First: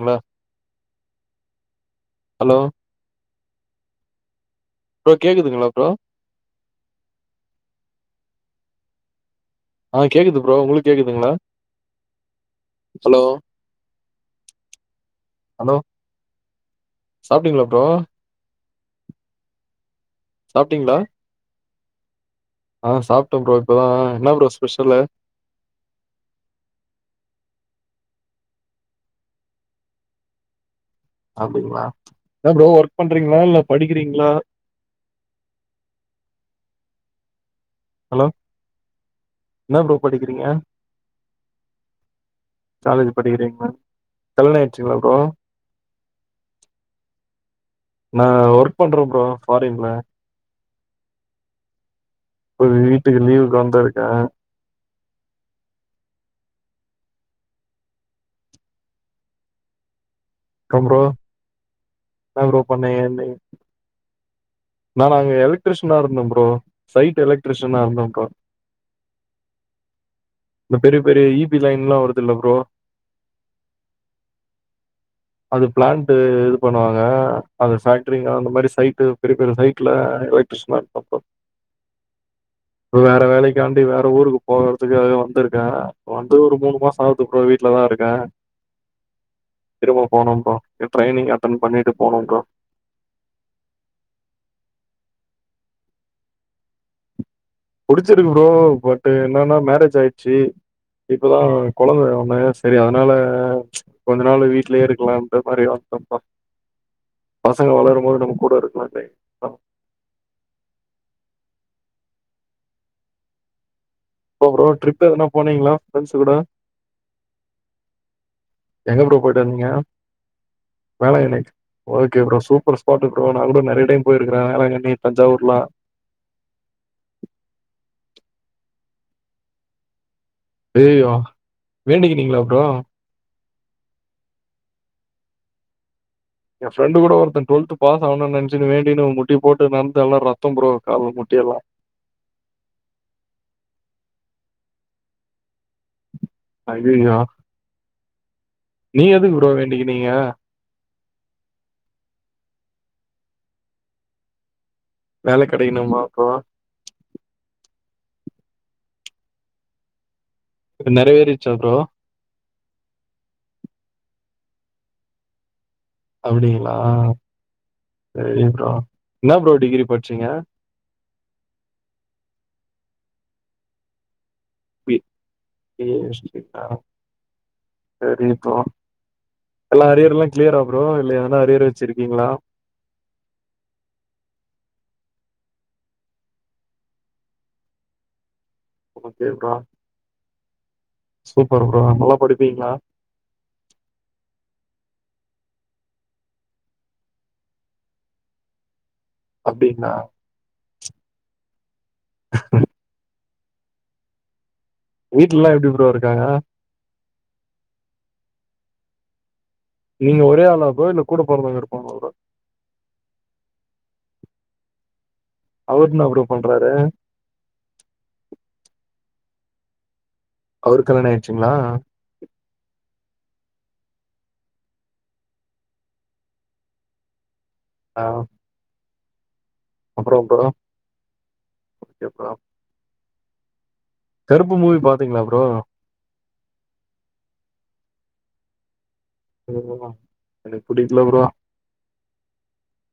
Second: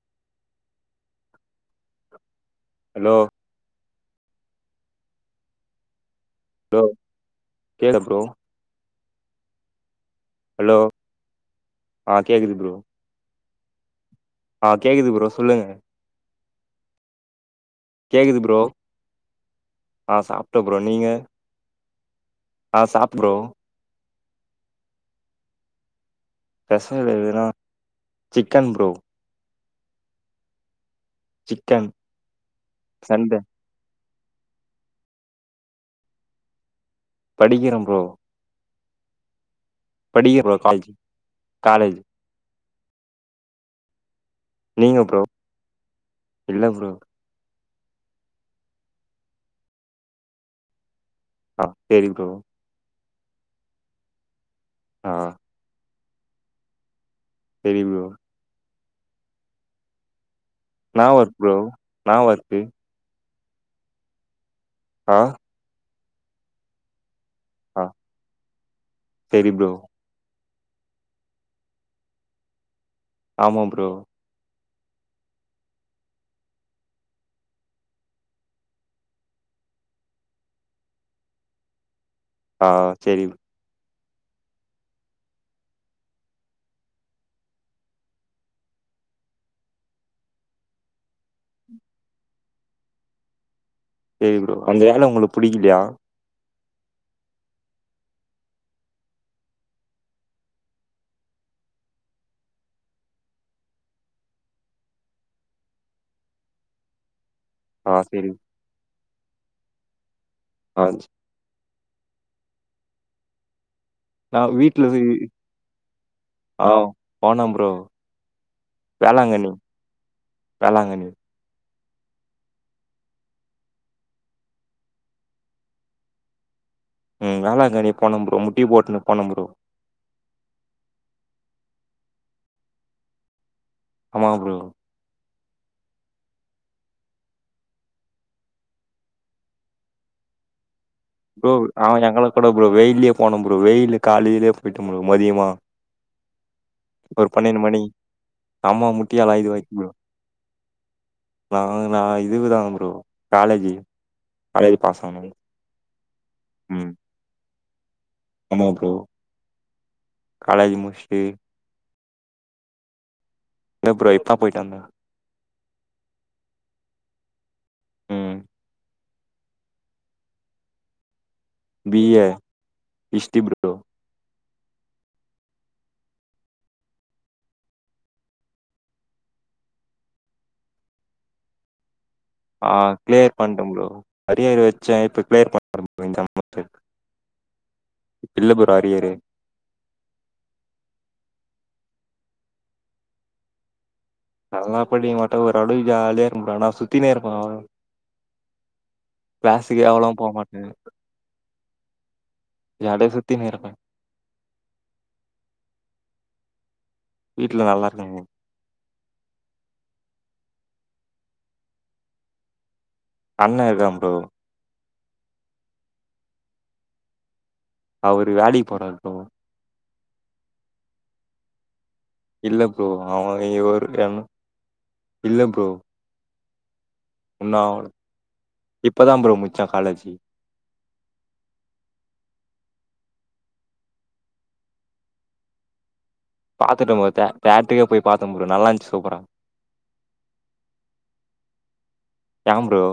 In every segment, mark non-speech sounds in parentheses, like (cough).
Hello hello hello bro கேக்குதுங்களா bro bro கேக்தா bro ஆ கேக்குது ப்ரோ ஹலோ உங்களுக்கு கேக்குதுங்களா ஆ கேக்குது ப்ரோ ஹலோ ஆ கேக்குது ப்ரோ சொல்லுங்க ஹலோ சாப்ட்டீங்களா ப்ரோ கேக்குது ப்ரோ ஆ சாப்பிட்டே ப்ரோ சாப்ட்டீங்களா நீங்க ஆ சப்பிட்டே ப்ரோ இப்பதா என்ன ப்ரோ ஸ்பெஷல்லு பசங்க வெளியருக்குறோம் சிக்கன் ப்ரோ அப்படிங்களா சிக்கன் என்ன ப்ரோ ஒர்க் சண்டே பண்றீங்களா இல்ல படிக்றீங்களா படிக்கிறோம் ப்ரோ ஹலோ என்ன ப்ரோ பட்டிக்குறீங்க படிக்கிறே ப்ரோ காலேஜ் காலேஜ் காலேஜ் படிக்கிறீங்களா கல்யண ஆயிச்சிங்களா ப்ரோ இல்ல ப்ரோ நா ஒர்க் பண்றேன் ப்ரோ ஃபாரின்ல ஆ சேரி ப்ரோ இப்ப வீட்டுக்கு லீவுக்கு வந்துருக்கேன் ஆ தெரியும் ப்ரோ கம் ப்ரோ என்னா ஒர்க் ப்ரோ என்னா என்ன ஒர்க்கு ப்ரோ பண்ணிங்க நிங் நானு ஆ அங்க எலக்ட்ரிஷனா இருந்தோம் ப்ரோ சைட் எலக்ட்ரிஷனா ஆ இருந்தோம்ப்பா சேரி ப்ரோ இந்த பெரிய பெரிய இ பி லைன் எல்லா வருதுல ப்ரோ ஆமா ப்ரோ அது பிளான்ட் இது பண்ணுவாங்க அது ஃபேக்டரிங்க அந்த மாரி சைட்டு பெரிய பெரிய சைட்ல எல்ல க்ட்ரியன் இருப்ப ஆ வேற சேரி வேலை க்காண்டி வேற ஊருக்கு போகறதுக்காக வந்திருக்கே வந்து ஒரு மூணு மாசம் ஆகுது ப்ரோ வீட்டுல தா இருக்க திரும்பவும் போவனும் ப்ரோ இப் ட்ரரைனிங் அட்டன் பண்ணிட்டு போவனும் ப்ரோ சேரி ப்ரோ அந்த வேல உங்களுக்கு புடிக்கலையா புடிச்சிருக்கு ப்ரோ பட் என்னன்னா மேரேஜ் ஆயிடுச்சு இப்பதா குழந்த ஒண்ணு சேரி அதனால கொஞ்ச நாள் வீட்லயே இருக்கலா இந்த மாரி வந்ததோம்ப்பா பசங்க ஆ வளரும்போது சேரி நம்ம கூட இருக்கலா இலைங் ஆஞ் நா அப்போ ப்ரோ வீட்ல ட்ரிப் போய் எதனா போனீங்களா ஃப்ரெண்ஸ் கூட ஆ போனே ப்ரோ எங்க ப்ரோ போயிட்ட வேளாங்கண்ணி வந்தீங்க வேளாங்கண்ணி. வேல என்னை okay bro super spot bro நா கூட நிறைய டைம் போயிருக்கேன் வேலங்கண்ணி தஞ்சாவூர்லா உம் வேளாங்கண்ணி போன ப்ரோ முட்டி போட்டுன்னு போன ப்ரோ அய்யயோ வேண்டிக்கினீங்களா‌ ப்ரோ ஆமா ப்ரோ ஏ ஃப்ரெண்டு கூட ஒரு ஒருத்தன் டுவெல்த் பாஸ் ஆனனு நினைச்சு வேண்டின்னு முட்டி போட்டு நடந்து எல்லாம் ரத்தம் ப்ரோ கால்முட் ப்ரோ அவன் எங்கள கூட ப்ரோ வெயில்லேயே போனும் ப்ரோ வெயில் காலையிலே போயிட்டம் ப்ரோ மதியமா ஐயய்யோ ஒரு பன்னெண்டு மணி அம்மா நீங்க முட்டி நல்ல எதுக்கு இது வக் ப்ரோ வேண்டிக்கினீங்க நா நா இது தா ப்ரோ காலேஜ் காலேஜ் பாஸ் ஆனு வேல கெடைக்கணுமா அப்போ ம் ஆமா ப்ரோ காலேஜ் முடிச்சுட்டு நெறவேறிருச்சா ப்ரோ இல்ல ப்ரோ இப்ப தா போயிட்டு வந்த அப்டிங்களா ம். சரி ப்ரோ என்ன ப்ரோ டிகிரி படிச்சீங்க B A history bro B A history ஆ செரி ப்ரோ எல்லா அரியர் எல்லா கிளியர் ஆ ப்ரோ இல்ல எதன அரியர் வச்சிருக்கீங்களா ஆ கிளியர் பண்ட ப்ரோ அரியர் வச்சே இப்ப கிளியர் பண்ணிடே ப்ரோ இந்த மந்த் இல்ல ப்ரோ ஓ அரியரு. செரி ப்ரோ சூப்பர் ப்ரோ நல்லா படிப்பீங்களா நல்லா படிக்க மாட்ட ஓரளவுக்கு ஜாலியா இருக்க ஆனா சுத்தினே இருப்ப ப்ரோ கிளாஸுக்கு அப்டிங்களா அவ்வளவா போ மாட்ட (inaudible) ஜாலியா சுத்தினு இருப்ப வீட்லெல்லா எப்டி ப்ரோ இருக்காங்க வீட்ல நல்லா இருக்காங்க நீங்க ஒரே ஆளா ப்ரோ இல்ல கூட பொறதங்க இருப்ப அண்ண இருக்கா ப்ரோ அவர் என்ன ப்ரோ பண்றாரு அவுரு வேலைக் போறார் ப்ரோ அவுருக் கல்யாணம் ஆயிருச்சுங்ளா இல்ல ப்ரோ அவங்களே எதோ இருக்குறாங்கா இல்ல ப்ரோ இன்னு ஆவ்ல ஆவு இப்பதா ப்ரோ மு அப்பறோ எப்பறோ கருப்பு மூவி பாத்தீங்ளா ப்ரோ பாத்துட்ட ப்ரோ தேட் தேட்ருக்கு போய் பாத்த ப்ரோ நல்லா இருந்ச்சு சூப்பரா எனக்கென்ன எனக் புடிக்கல ப்ரோ ஏ ப்ரோ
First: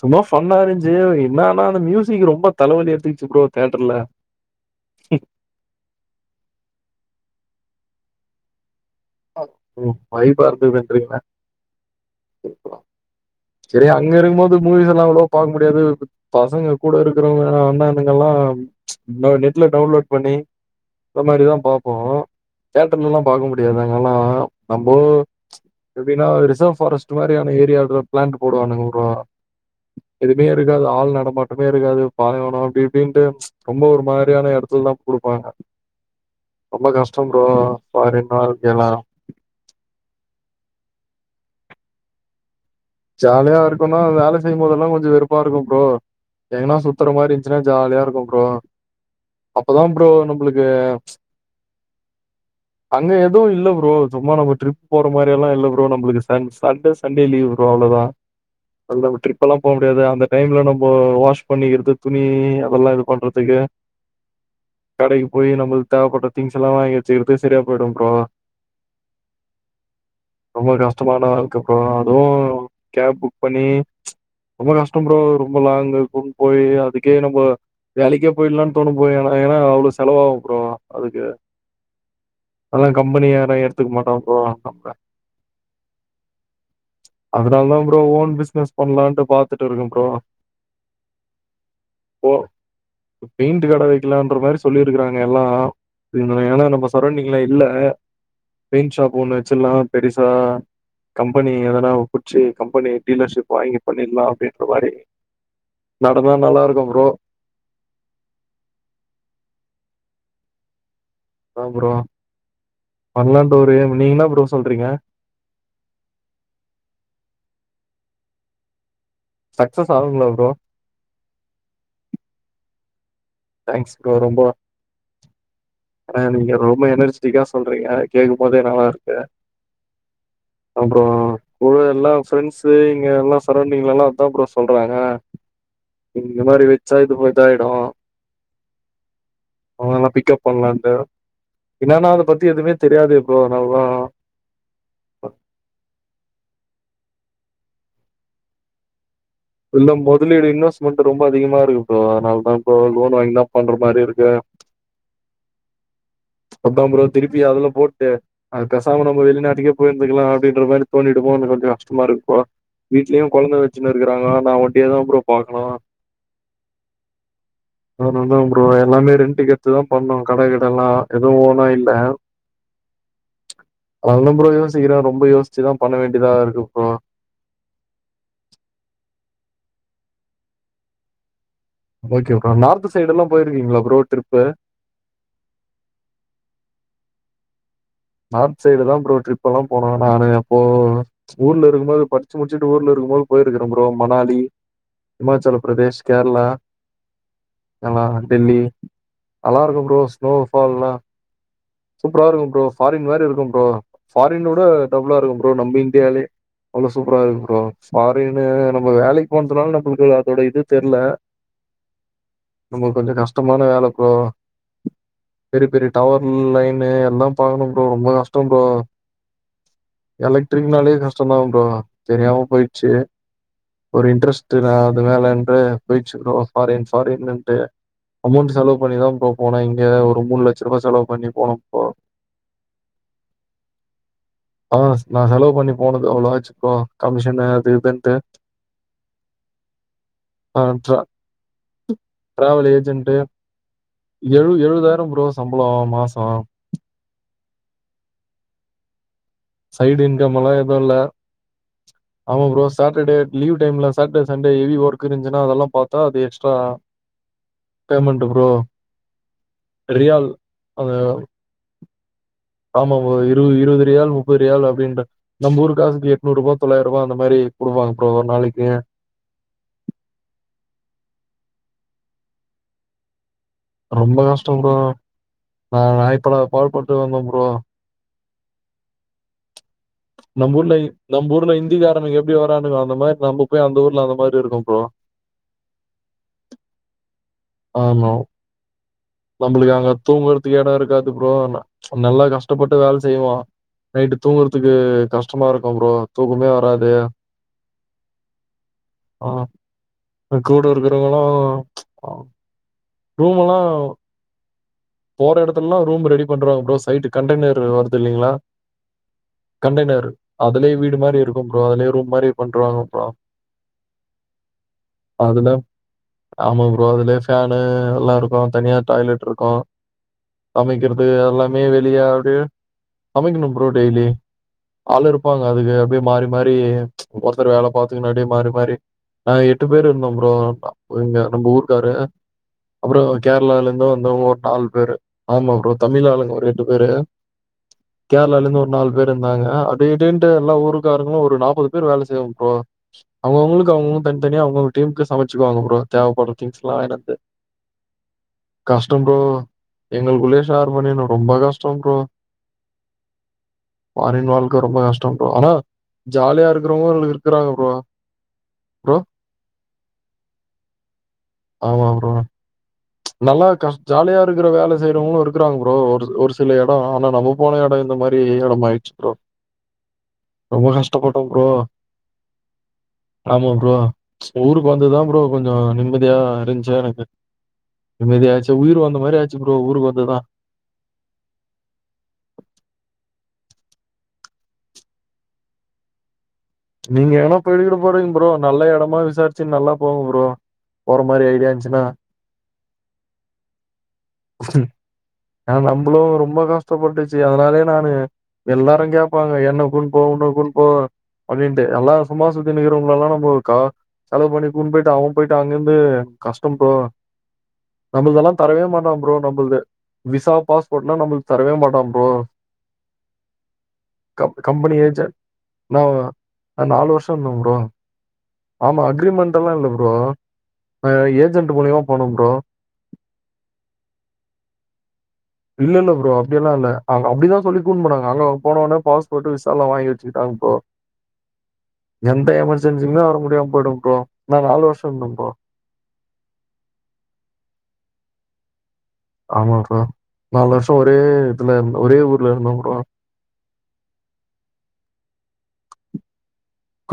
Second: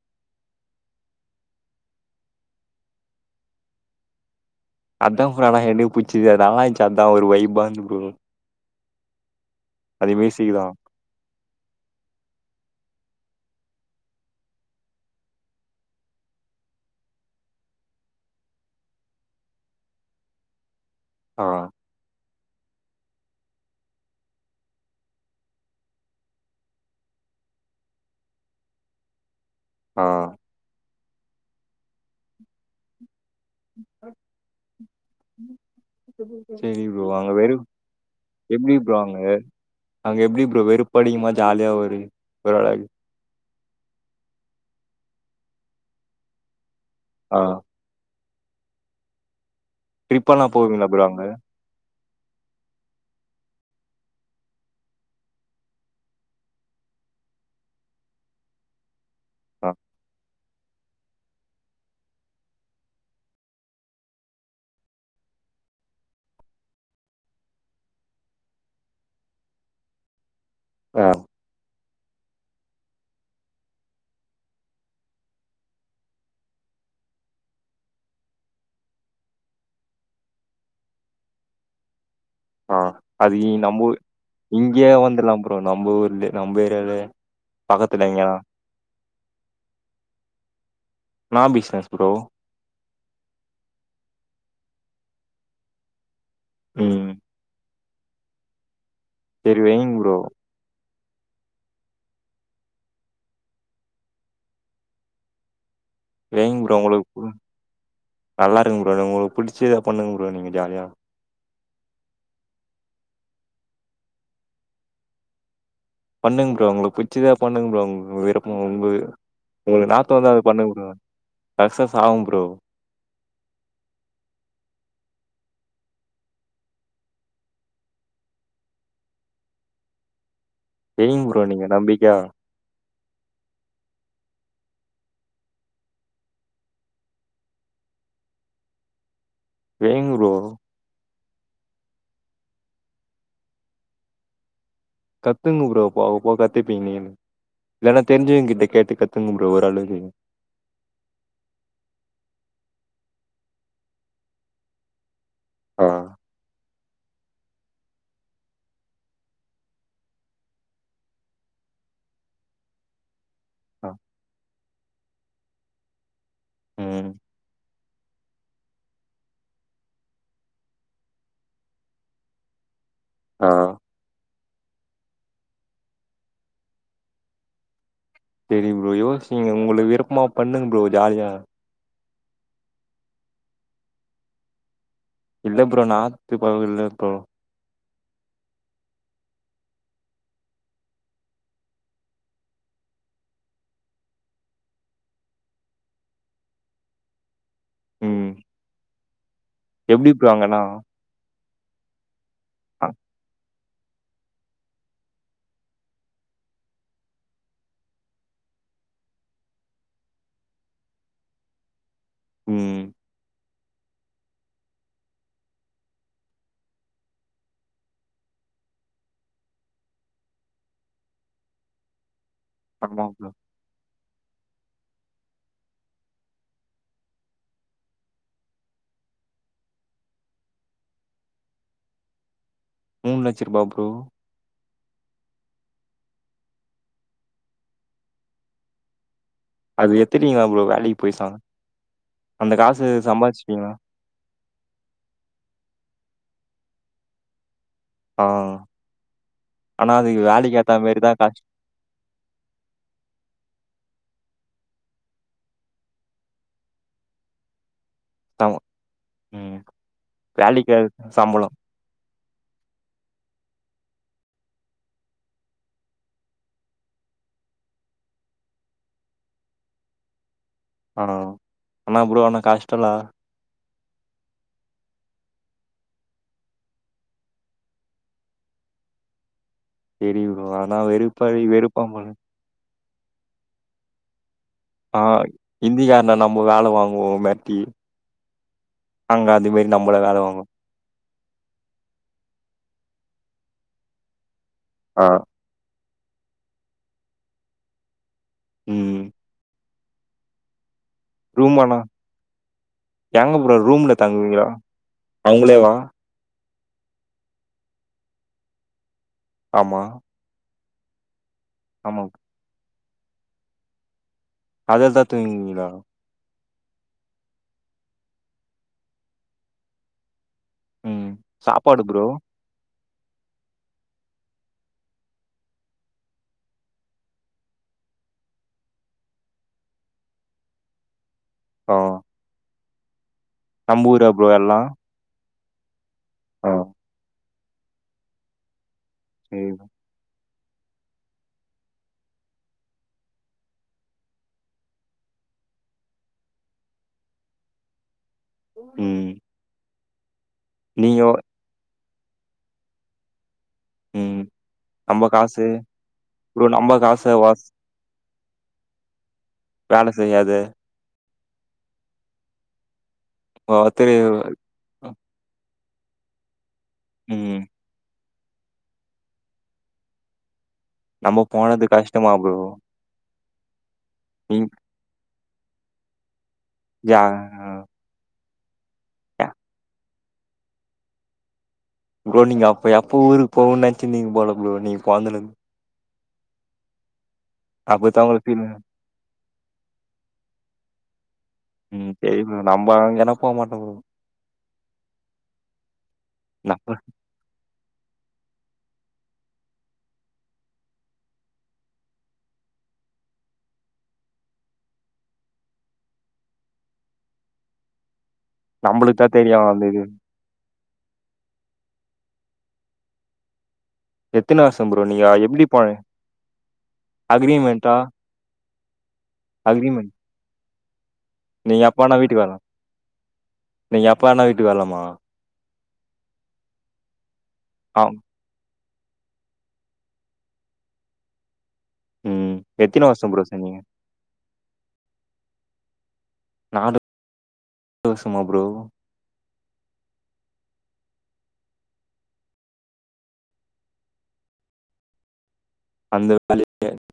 சும்மா ஃபன்னா இருந்ச்சு என்னான்னா அந்த மியூசிக் ரொம்ப தலவலி எடுத்துக்கிச்சு ப்ரோ தேட்டர்ல அதா ஃபனா எனக் புடிச்சது அது நல்லாந்ச்சி அதா ஒரு வைபா இந்துது ப்ரோ ம் அது வைபா மியூசிக் தா இருந்துதுன்றிகளா செரி அங்க இருக்கும்போது மூவிஸ் எல்லா அவ்ளோ பாக்க முடியாது பசங்க கூட இருக்குறவங்களா அண்ணண்ணுகளா எல்லா நெட்ல டவுன்லோட் பண்ணி இந்த ஆ மாரிதா பாப்போ தேட்டர்லல்லா பாக்க முடியாது அங்கல்லா நம்போ எப்டின்னா ஒரு ரிசர்வ் ஃபாரஸ்ட் மாரியான ஏரியாக்குள்ள பிளான்ட்டு போடுவானுங்க ஆ எதும் இருக்காது ஆள் நடமாட்டமே இருக்காது பாலைவன அப்டி இப்டின்ட்டு ரொம்ப ஒரு மாரியான எடத்துல தா குடுப்பாங்க சரி ரொம்ப கஷ்டம் அங்க ப்ரோ வெறு பாதி நாள் எப்டி ப்ரோ அங்க அங்க எப்டி ப்ரோ வெறுப்படிக்குமா ஜாலியா ஒரு ஒரு அளவுக் ஜாலியா இருக்கும்ன்னா வேல செய்யும்போதெல்லா கொஞ்சோ வெறுப்பா இருக்கு ப்ரோ எங்கனா சுத்துற மாரி ஆ இந்ச்சுன்னா ஜாலியா இருக்கும் ப்ரோ அப்பதா ப்ரோ ட்ரிப்பெல்லா நம்புளுக்கு போவீங்களா ப்ரோ அங்க அங்க எதும் இல்ல ப்ரோ சும்மா நம்ம ட்ரிப் போற மாரி எல்லா இல்ல ப்ரோ நம்புளுக்கு sun Sunday Sunday leave bro அவ்ளோதா அங்க ட்ரிப்பெல்லா ஆ போ முடியாது அந்த டைம்ல நம்போ வாஷ் பண்ணிக்கிறது துணி அதெல்லா இது பண்றதுக்கு கடைக்கு போயி நம்ளுக் தேவப்பட்ட திங்ஸ் எல்லா வாங்கி வச்சுக்கிற்துக்கு சரியா போயிடும் ப்ரோ ரொம்ப ஆ கஷ்டமான ஆள்க்கு அப்புறோ அதுவும் கேப் புக் பண்ணி ரொம்ப கஷ்டம் ப்ரோ ரொம்ப லாங்க்கு கூட்டுன் போய் அதுக்கே நம்போ வேலைக்கே போயில்லான் தோணும் ப்ரோ ஏன்னா அவ்ளோ செலவாகும் ப்ரோ அதுக்கு ஆ அதெல்லாம் அது இ கம்பெனிக்கார எடுத்துக்க மாட்டா ப்ரோ இப்ப நம்ப ஊர்லே நம்ப ஏரியாவ்லே அதுனால தா ப்ரோ ஓன் பிஸ்னஸ் பண்லான்ட்டு பாத்துட்டு இருக்க ப்ரோ இன்னா பிஸ்னஸ் ப்ரோ இப்ப பெயிண்ட்டு கட வெக்கலான்ற மாரி சொல்லிருக்கறாங்க எல்லா இங்க வேற நம்ப ம் சரவ்ண்டிங்லா இல்ல பெயிண்ட் ஷாப் ஒண்ணு சரி வச்சில்லா வைங்க ப்ரோ பெருசா கம்பெனி எதனா புச்சு கம்பெனி டீலர்ஷிப் வாங்கி பண்ணிலா அப்டின்ற மாரி நடந்தா வைங்க நல்லா இருக்கும் ப்ரோ உங்களுக்கு நல்லா இருக்கும் ப்ரோ நீ உங்ளுக் புடிச்சுதா பண்ணுங்க ப்ரோ நீங்க ஜாலியா அதா ப்ரோ பண்லான்ட்டு இருக்குற நீங்க இன்னா ப்ரோ சொல்றீங்க பண்ணுங் ப்ரோ உங்களுக்கு பிடிச்சிதா பண்ணுங் ப்ரோ அவங்ளுக் விருப்பம் வந்து உங்ளுக் சக்சஸ் இன்னா தோண்ந்தோ ஆகுங்களா வந்து அது பண்ணுங் ப்ரோ சக்சஸ் ஆகும் ப்ரோ தேங்க்ஸ் ப்ரோ ரொம்ப ஆனா நீங்க ரொம்ப எனர்ஜிட்டிக்கா சொல்றீங்க கேக்கம் போதே நல்லாருக்கு அப்பறோ வைங்க ப்ரோ நீங்க கூட எல்லா நம்பிக்கையா ஃப்ரண்ஸ் வந்து இங்க எல்லா சரோண்டிங்லல்லா அப்டிதா ப்ரோ சொல்றாங்க இங்க மாரி வச்சா இது போ இதாய்டு அவுங்கல்லா வைங்க ப்ரோ பிக்கப் பண்லான்ட்டு என்னானா அது பத்தி எதுமே தெரியாது ப்ரோ அதுனால்தா கத்துகங்க ப்ரோ பாவ போக கத்துப்பீங்க நீங்க இல்லேனா தெருஞ்சவுங்க கிட்ட கேட்டு கத் இல்ல மொதலீடு இன்வஸ்ட்மண்ட் ரொம்ப அதிகமா இருக்கு ப்ரோ அதுனால தா இப்போ லோன் வாங்கிதா பண்ற மாரி இருக்கு ஆ அதா ப்ரோ திருப்பி அதுல போட்டு அதுக்கு பேசாம நம்ம வெளிநாட்டுக்கே போயிருந்துக்கலா அப்டின்ற மாரி தோணிடுமோ கொஞ்சோ கஷ்டமா இருக்கு ப்ரோ வீட்லயு கொழந்த ஆ. வச்சுன்னு இருக்குறாங்க நா ஒண்டியாதா ப்ரோ பாக்கனு ம் அதுனால தா ப்ரோ எல்லாமே ரெண்டுக்கு எத்து தா பண்ணு கட கிடல்லா எது ஓனா இல்ல ஆ அதுலா அப்பறோ யோசிக்கிறோ ரொம்ப யோஸ்ச்சுதா பண்ண வேண்டியதா இருக்கு ப்ரோ சேரிங் ப்ரோ யோசிக்க உங்கள விருப்பமா பண்ணுங்க ப்ரோ ஜாலியா ஓகே ப்ரோ நார்த்து சைடல்லா போயிருக்கீங்களா ப்ரோ ட்ரிப்பு இல்ல ப்ரோ நார்த்து பகு இல்ல ப்ரோ நார்த்து சைடு தா ப்ரோ ட்ரிப்பல்லா போனோ நானு அப்போ ஊர்ல இருக்கம்போது படுச்சு முடுச்சுட்டு ஊர்ல இருக்கம்போது போயிருக்கிறோ ப்ரோ மணாலி இமாச்சல பிரதேஷ் கேரளா எல்லா ம். டெல்லி நல்லாருக்கு ப்ரோ எப்டி ஸ்னோ அங்கன்னா? ஃபால்லா சூப்பரா இருக்கு ப்ரோ அ ஃபாரின் மாரி இருக்கு ப்ரோ ஃபாரின விட டபுளா இருக்கு ப்ரோ நம்ம இன்டியாலயே அவ்ளோ சூப்பரா இருக்கு ப்ரோ ஃபாரின்னு நம்ம வேலைக்கி போனதுனால நம்மளுக்கு அதோட இது தெர்ல ம். நமளுக்கு கொஞ்சோ கஷ் கஷ்டமான வேல ப்ரோ பெரிய பெரிய டவர் லைனு எல்லா பாக்கனு ப்ரோ ரொம்ப கஷ்டோ ப்ரோ எலக்ட்ரிக்னாலே கஷ்டந்தா ப்ரோ தெரியாம போய்டுச்சு ஆமா ப்ரோ. ரூ. ஒரு இன்ட்ரஸ்ட் நா அதுனாலன்று போய்ருச்சு ப்ரோ ஃபாரின் ஃபாரின்னுட்டு அமோண்ட்டு செலவு பண்ணிதா ப்ரோ போனே இங்க ஒரு மூணு லட்ச ரூபா செலவு பண்ணி போனே ப்ரோ மூணு லட்ச ரூபா ப்ரோ ஆ நா செலவு பண்ணி போனது அவ்ளோ ஆச்சு ப்ரோ கமிஷனு அது இதுன்ட்டு அது எத்துட்டீங்களா ஆ ப்ரோ ட்ரா வேலைக்கு போய் ச அந்த டிராவல் காசு ஏஜென்ட்டு சம்பாதுச்சுபீங்ளா எழு எழுவதாயிரோ ப்ரோ சம்பளோ மாசோ ஆ ஆனா சைடு அதுக்கு இன்கம்லா வேலக்கி ஏத்தா எதுவு இல்ல. மாரிதா காஷ் ஆமா ப்ரோ சாட்டடே லீவு டைம்ல சாட்டடே சண்டே ஹெவி ஒர்க் இருந்துச்சுனா அதல்லா பாத்தா அது எக்ஸ்ட்ரா பேமண்ட்டு ப்ரோ சம் ம். ரியால் வேலைக்கு ஏ அந்த சம்பளம். ஆமா ப்ரோ இரு இருவது ரியால் மு முப்பது ரியால் அப்டின்ற நம் ஊரு காசுக்கு எட்னூறு ரூபா தொள்ளாயிர ரூபா அந்த மாரி குடுப்பாங்க ப்ரோ ஒரு நாளக்கி ஆனா ஆனா ப்ரோ ஆனா கஷ்டோல்ல ரொம்ப கஷ்டோ பரோ நா நாய்படாத பாடு பட்டு வந்தே ப்ரோ சரி ப்ரோ. நம்ம ஊர்ல ஆனா வெறுப்பா நம் ஊர்ல வெறுப்பா போல. இந்திக்காரனுங்க எப்டி வரானுங்க அந்த மாரி நம்ம போய் அந்த ஊர்ல அந்த மாரி இருக்கோ ப்ரோ ஆ இந்திகாரன நம்ம வேல வாங்குவோமே ஆனு மாரி நம்மளுக்கு அங்க நம்மள வேல வாங்குவோம். தூங்குறதுக்கு எடோ இருக் அதாவ்து ப்ரோ நல்லா கஷ்டப்பட்டு வேல செய்வோ நைட்டு தூங்குறதுக்கு ஆ. கஷ்ட சும்மா இருக்கொ ப்ரோ தூக்கமே வராது ம். ஆ இது கூட இருக்கிறவங்களு ஏங்க ரூம் ப்ரோ எல்லா ரூம்ல தங்குவீங்களா போற அவங்களேவா? இடத்துலல்லா ரூம் ரெடி பண்ணிடுவாங்க ப்ரோ சைட்டு கண்டேனைர் வருது இல்லிங்களா ஆமா. கண்டெய்னர் அதுலயே வீடு மாரி இருக்கு ப்ரோ அதுலயே ஆமா. ரூம் மாரி பண்ருவாங்க ப்ரோ அதுலதா அதுல தூங்குவிங்களா ஆமா ப்ரோ அதுலே ஃபேனு எல்லா இருக்கு தனியா டாய்லெட்ருக்கு சமைக்கிறது ம். எல்லாமே சாப்பாடு வெளிய ப்ரோ? அப்பிடியெ சமைக்கணு ப்ரோ டெய்லி ஆளு இருப்பாங்க அதுக்கு அப்டியே மாறி மாறி ஒருத்தர் வேல பாத்துங்குன்னு அப்டியே மாறி மாறி நாங்க எட்டு பேர் இருந்தோ ப்ரோ இங்க நம்ம ஆ. ஊருக்காரு அப்புறோ கேரளாவுல இருந்து நம்ம வந்த ஊரா ப்ரோ ஒரு எல்லா? நாலு பேரு ஆமா ப்ரோ தமிழாலுங்க ஒரு ஆ. எட்டு பேரு கேரளால இருந்து ஒரு நாலு பேரு இருந்தாங்க சரி ப்ரோ. அத் பெடிட்ன்டு எல்லா ஊருக்காரங்களு ஒரு நாப்பது பேரு வேல செய்வோ ப்ரோ அவங்கவுங்களுக்கு அவுங்கவுங்க தனிதனிய அவ்ங்க டீமுக்கு சமைச்சுக்குவாங்க ப்ரோ தேவப்படுற திங்ஸ் எல்லாவாங்கினு என்ந்து கஷ்டோ ம். ப்ரோ எங்களுக்குள்ளயே ஷேறு நீங்க பண்ணிணு ரொம்ப கஷ்டோ ப்ரோ ம். ஃபாரின் வாழ்க்க ரொம்ப நம்ம கஷ்டம் ப்ரோ காசு ஆனா ப்ரோ ஜாலியா நம்ம இருக்கிறவுங்கள் காசு வாஸ் இருக்கறாங்க ப்ரோ ப்ரோ வேல செய்யாது ஆமா ப்ரோ நல்லா கஷ் ஒருத்தரு ஜாலியா இருக்கிற வேல செய்யறவங்களு இருக்கிறாங்க ப்ரோ ஒரு ஒரு சில இடோ ஆனா நம்ம ம். போன இடோ இந்த மாரி ப்பே எடமாயிடுச்சு ப்ரோ ரொம்ப நம்ம கஷ்டப்பட்டோ ப்ரோ போனது கஷ்டமா ப்ரோ? ஆமா ப்ரோ ம். ஊருக்கு வந்துதா ப்ரோ கொஞ்ச நிம்மதியா இருந்ஞ் யா நிம்மதியாச்சு உயிர் வந்த மாரி யா ஆச்சு ப்ரோ ஊருக்கு வந்துதா ப்ரோ நீங்க அப்ப எப்ப ஊருக்ககு போவோன்னு நெனைச்சீனு இருந்தினங்க போல ப்ரோ நீங்க போந்துலருந்து நீங்க ஏனா போய்க்கட்டு அப்பத்தா போறீங்க உங்களுக்கு ப்ரோ ஃபீல் நல்ல எடமா விசாரிச்சு நல்லா போங்க ப்ரோ போற மாரி ஐடியா இருந்துச்சுன்னா. ம் என நம்பா என போக மாட்டே ப்ரோ பஸ்டு ஆ நம்பளு ரொம்ப நம்ம கஷ்டப்பட்டுச் சு அதனாலே நானு எல்லாரு கேப்பாங்க என்ன கூட்ன் போ உன்ன கூட்ன் போ அப்டின்ட்டு எல்லா சும்மாசுத்தினு இருக்கிறவங்கள எல்லா நம்ம இருக்கா செலவு பண்ணிகுனு கூட்டுபோயிட்டா அவ போய்ட்டா அங்க இருந்து கஷ்டம் ப்ரோ நம்மதெல்லா தரவே மாட்டா நம்மளுக்கு ப்ரோ தான் தெரியும் நம்மளது அந்த இது. விசா பாஸ்போட் எல்லா நம்மளுக்கு தரவே மாட்டா ப்ரோ கம் எத்தன வருஷம் கம்பெனி ப்ரோ? நீங்க ஏஜென்ட் எப்டி ப நா நாலு வருஷோ இருந்தே ப்ரோ அக்ரிமெண்ட்டா? ஆமா அக்ரிமெண்ட்யெல்லா இல்ல அக்ரிமெண்ட். ப்ரோ ஏஜெண்ட் நீங்க எப்ப மூலிமா வேணா போன வீட்டுக்கு ப்ரோ வரலாம். நீங்க எப்பா வேணா வீட்டுக்கு வரலாமா இல்ல இல்ல ப்ரோ அப்டியெல்லா இல்ல அவுங்க அப்டிதா சொல்லி கூட்டு ஆம். போணாங்க அங்க போனோனே பாஸ் போட் விசா எல்லா வாங்கி வச்சுக்கிட்டாங்க ப்ரோ எந்த ம். எத்தன எமர்ஜென்சியுமே வருஷம் வர ப்ரோ முடியாம சொன்னீங்க? போயிடு ப்ரோ நா நாலு வருஷோ இருந்தம்ப்ரோ நாலு (unintelligible) வருசமா ப்ரோ ஆமா ப்ரோ நாலு வருஷோ ஒரே இதுல இருந்து ஒரே ஊர்ல இருந்தோ ப்ரோ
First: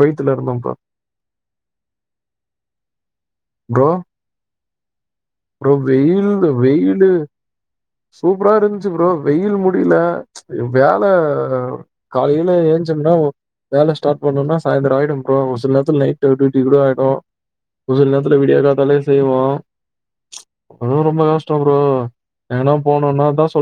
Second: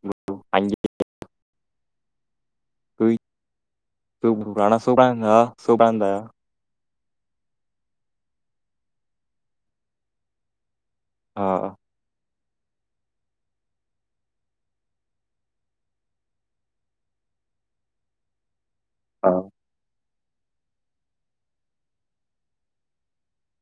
குவைத்துல இருந்தோ ப்ரோ ப்ரோ இப்ப இவுங்க வேல சொல்றாங்க ப்ரோ வெயில் வெயில்லு சூப்பரா இருந்துச்சு ப்ரோ வெயில் முடியல வேலை ஆ. காலையில ஏச்சோம்னா வேலை ஸ்டார்ட் பண்ணோம்ன்னா சாயந்திரம் ஆயிடும் ப்ரோ ஒரு சில நேரத்தில் நைட் டியூட்டி கூட ஆயிடு ஒரு சில நேரத்துல விடியகாத்தாலே ஆ. செய்வோ அதுவு ரொம்ப கஷ்டம் ப்ரோ ஏனா போணும்னா தா சொல்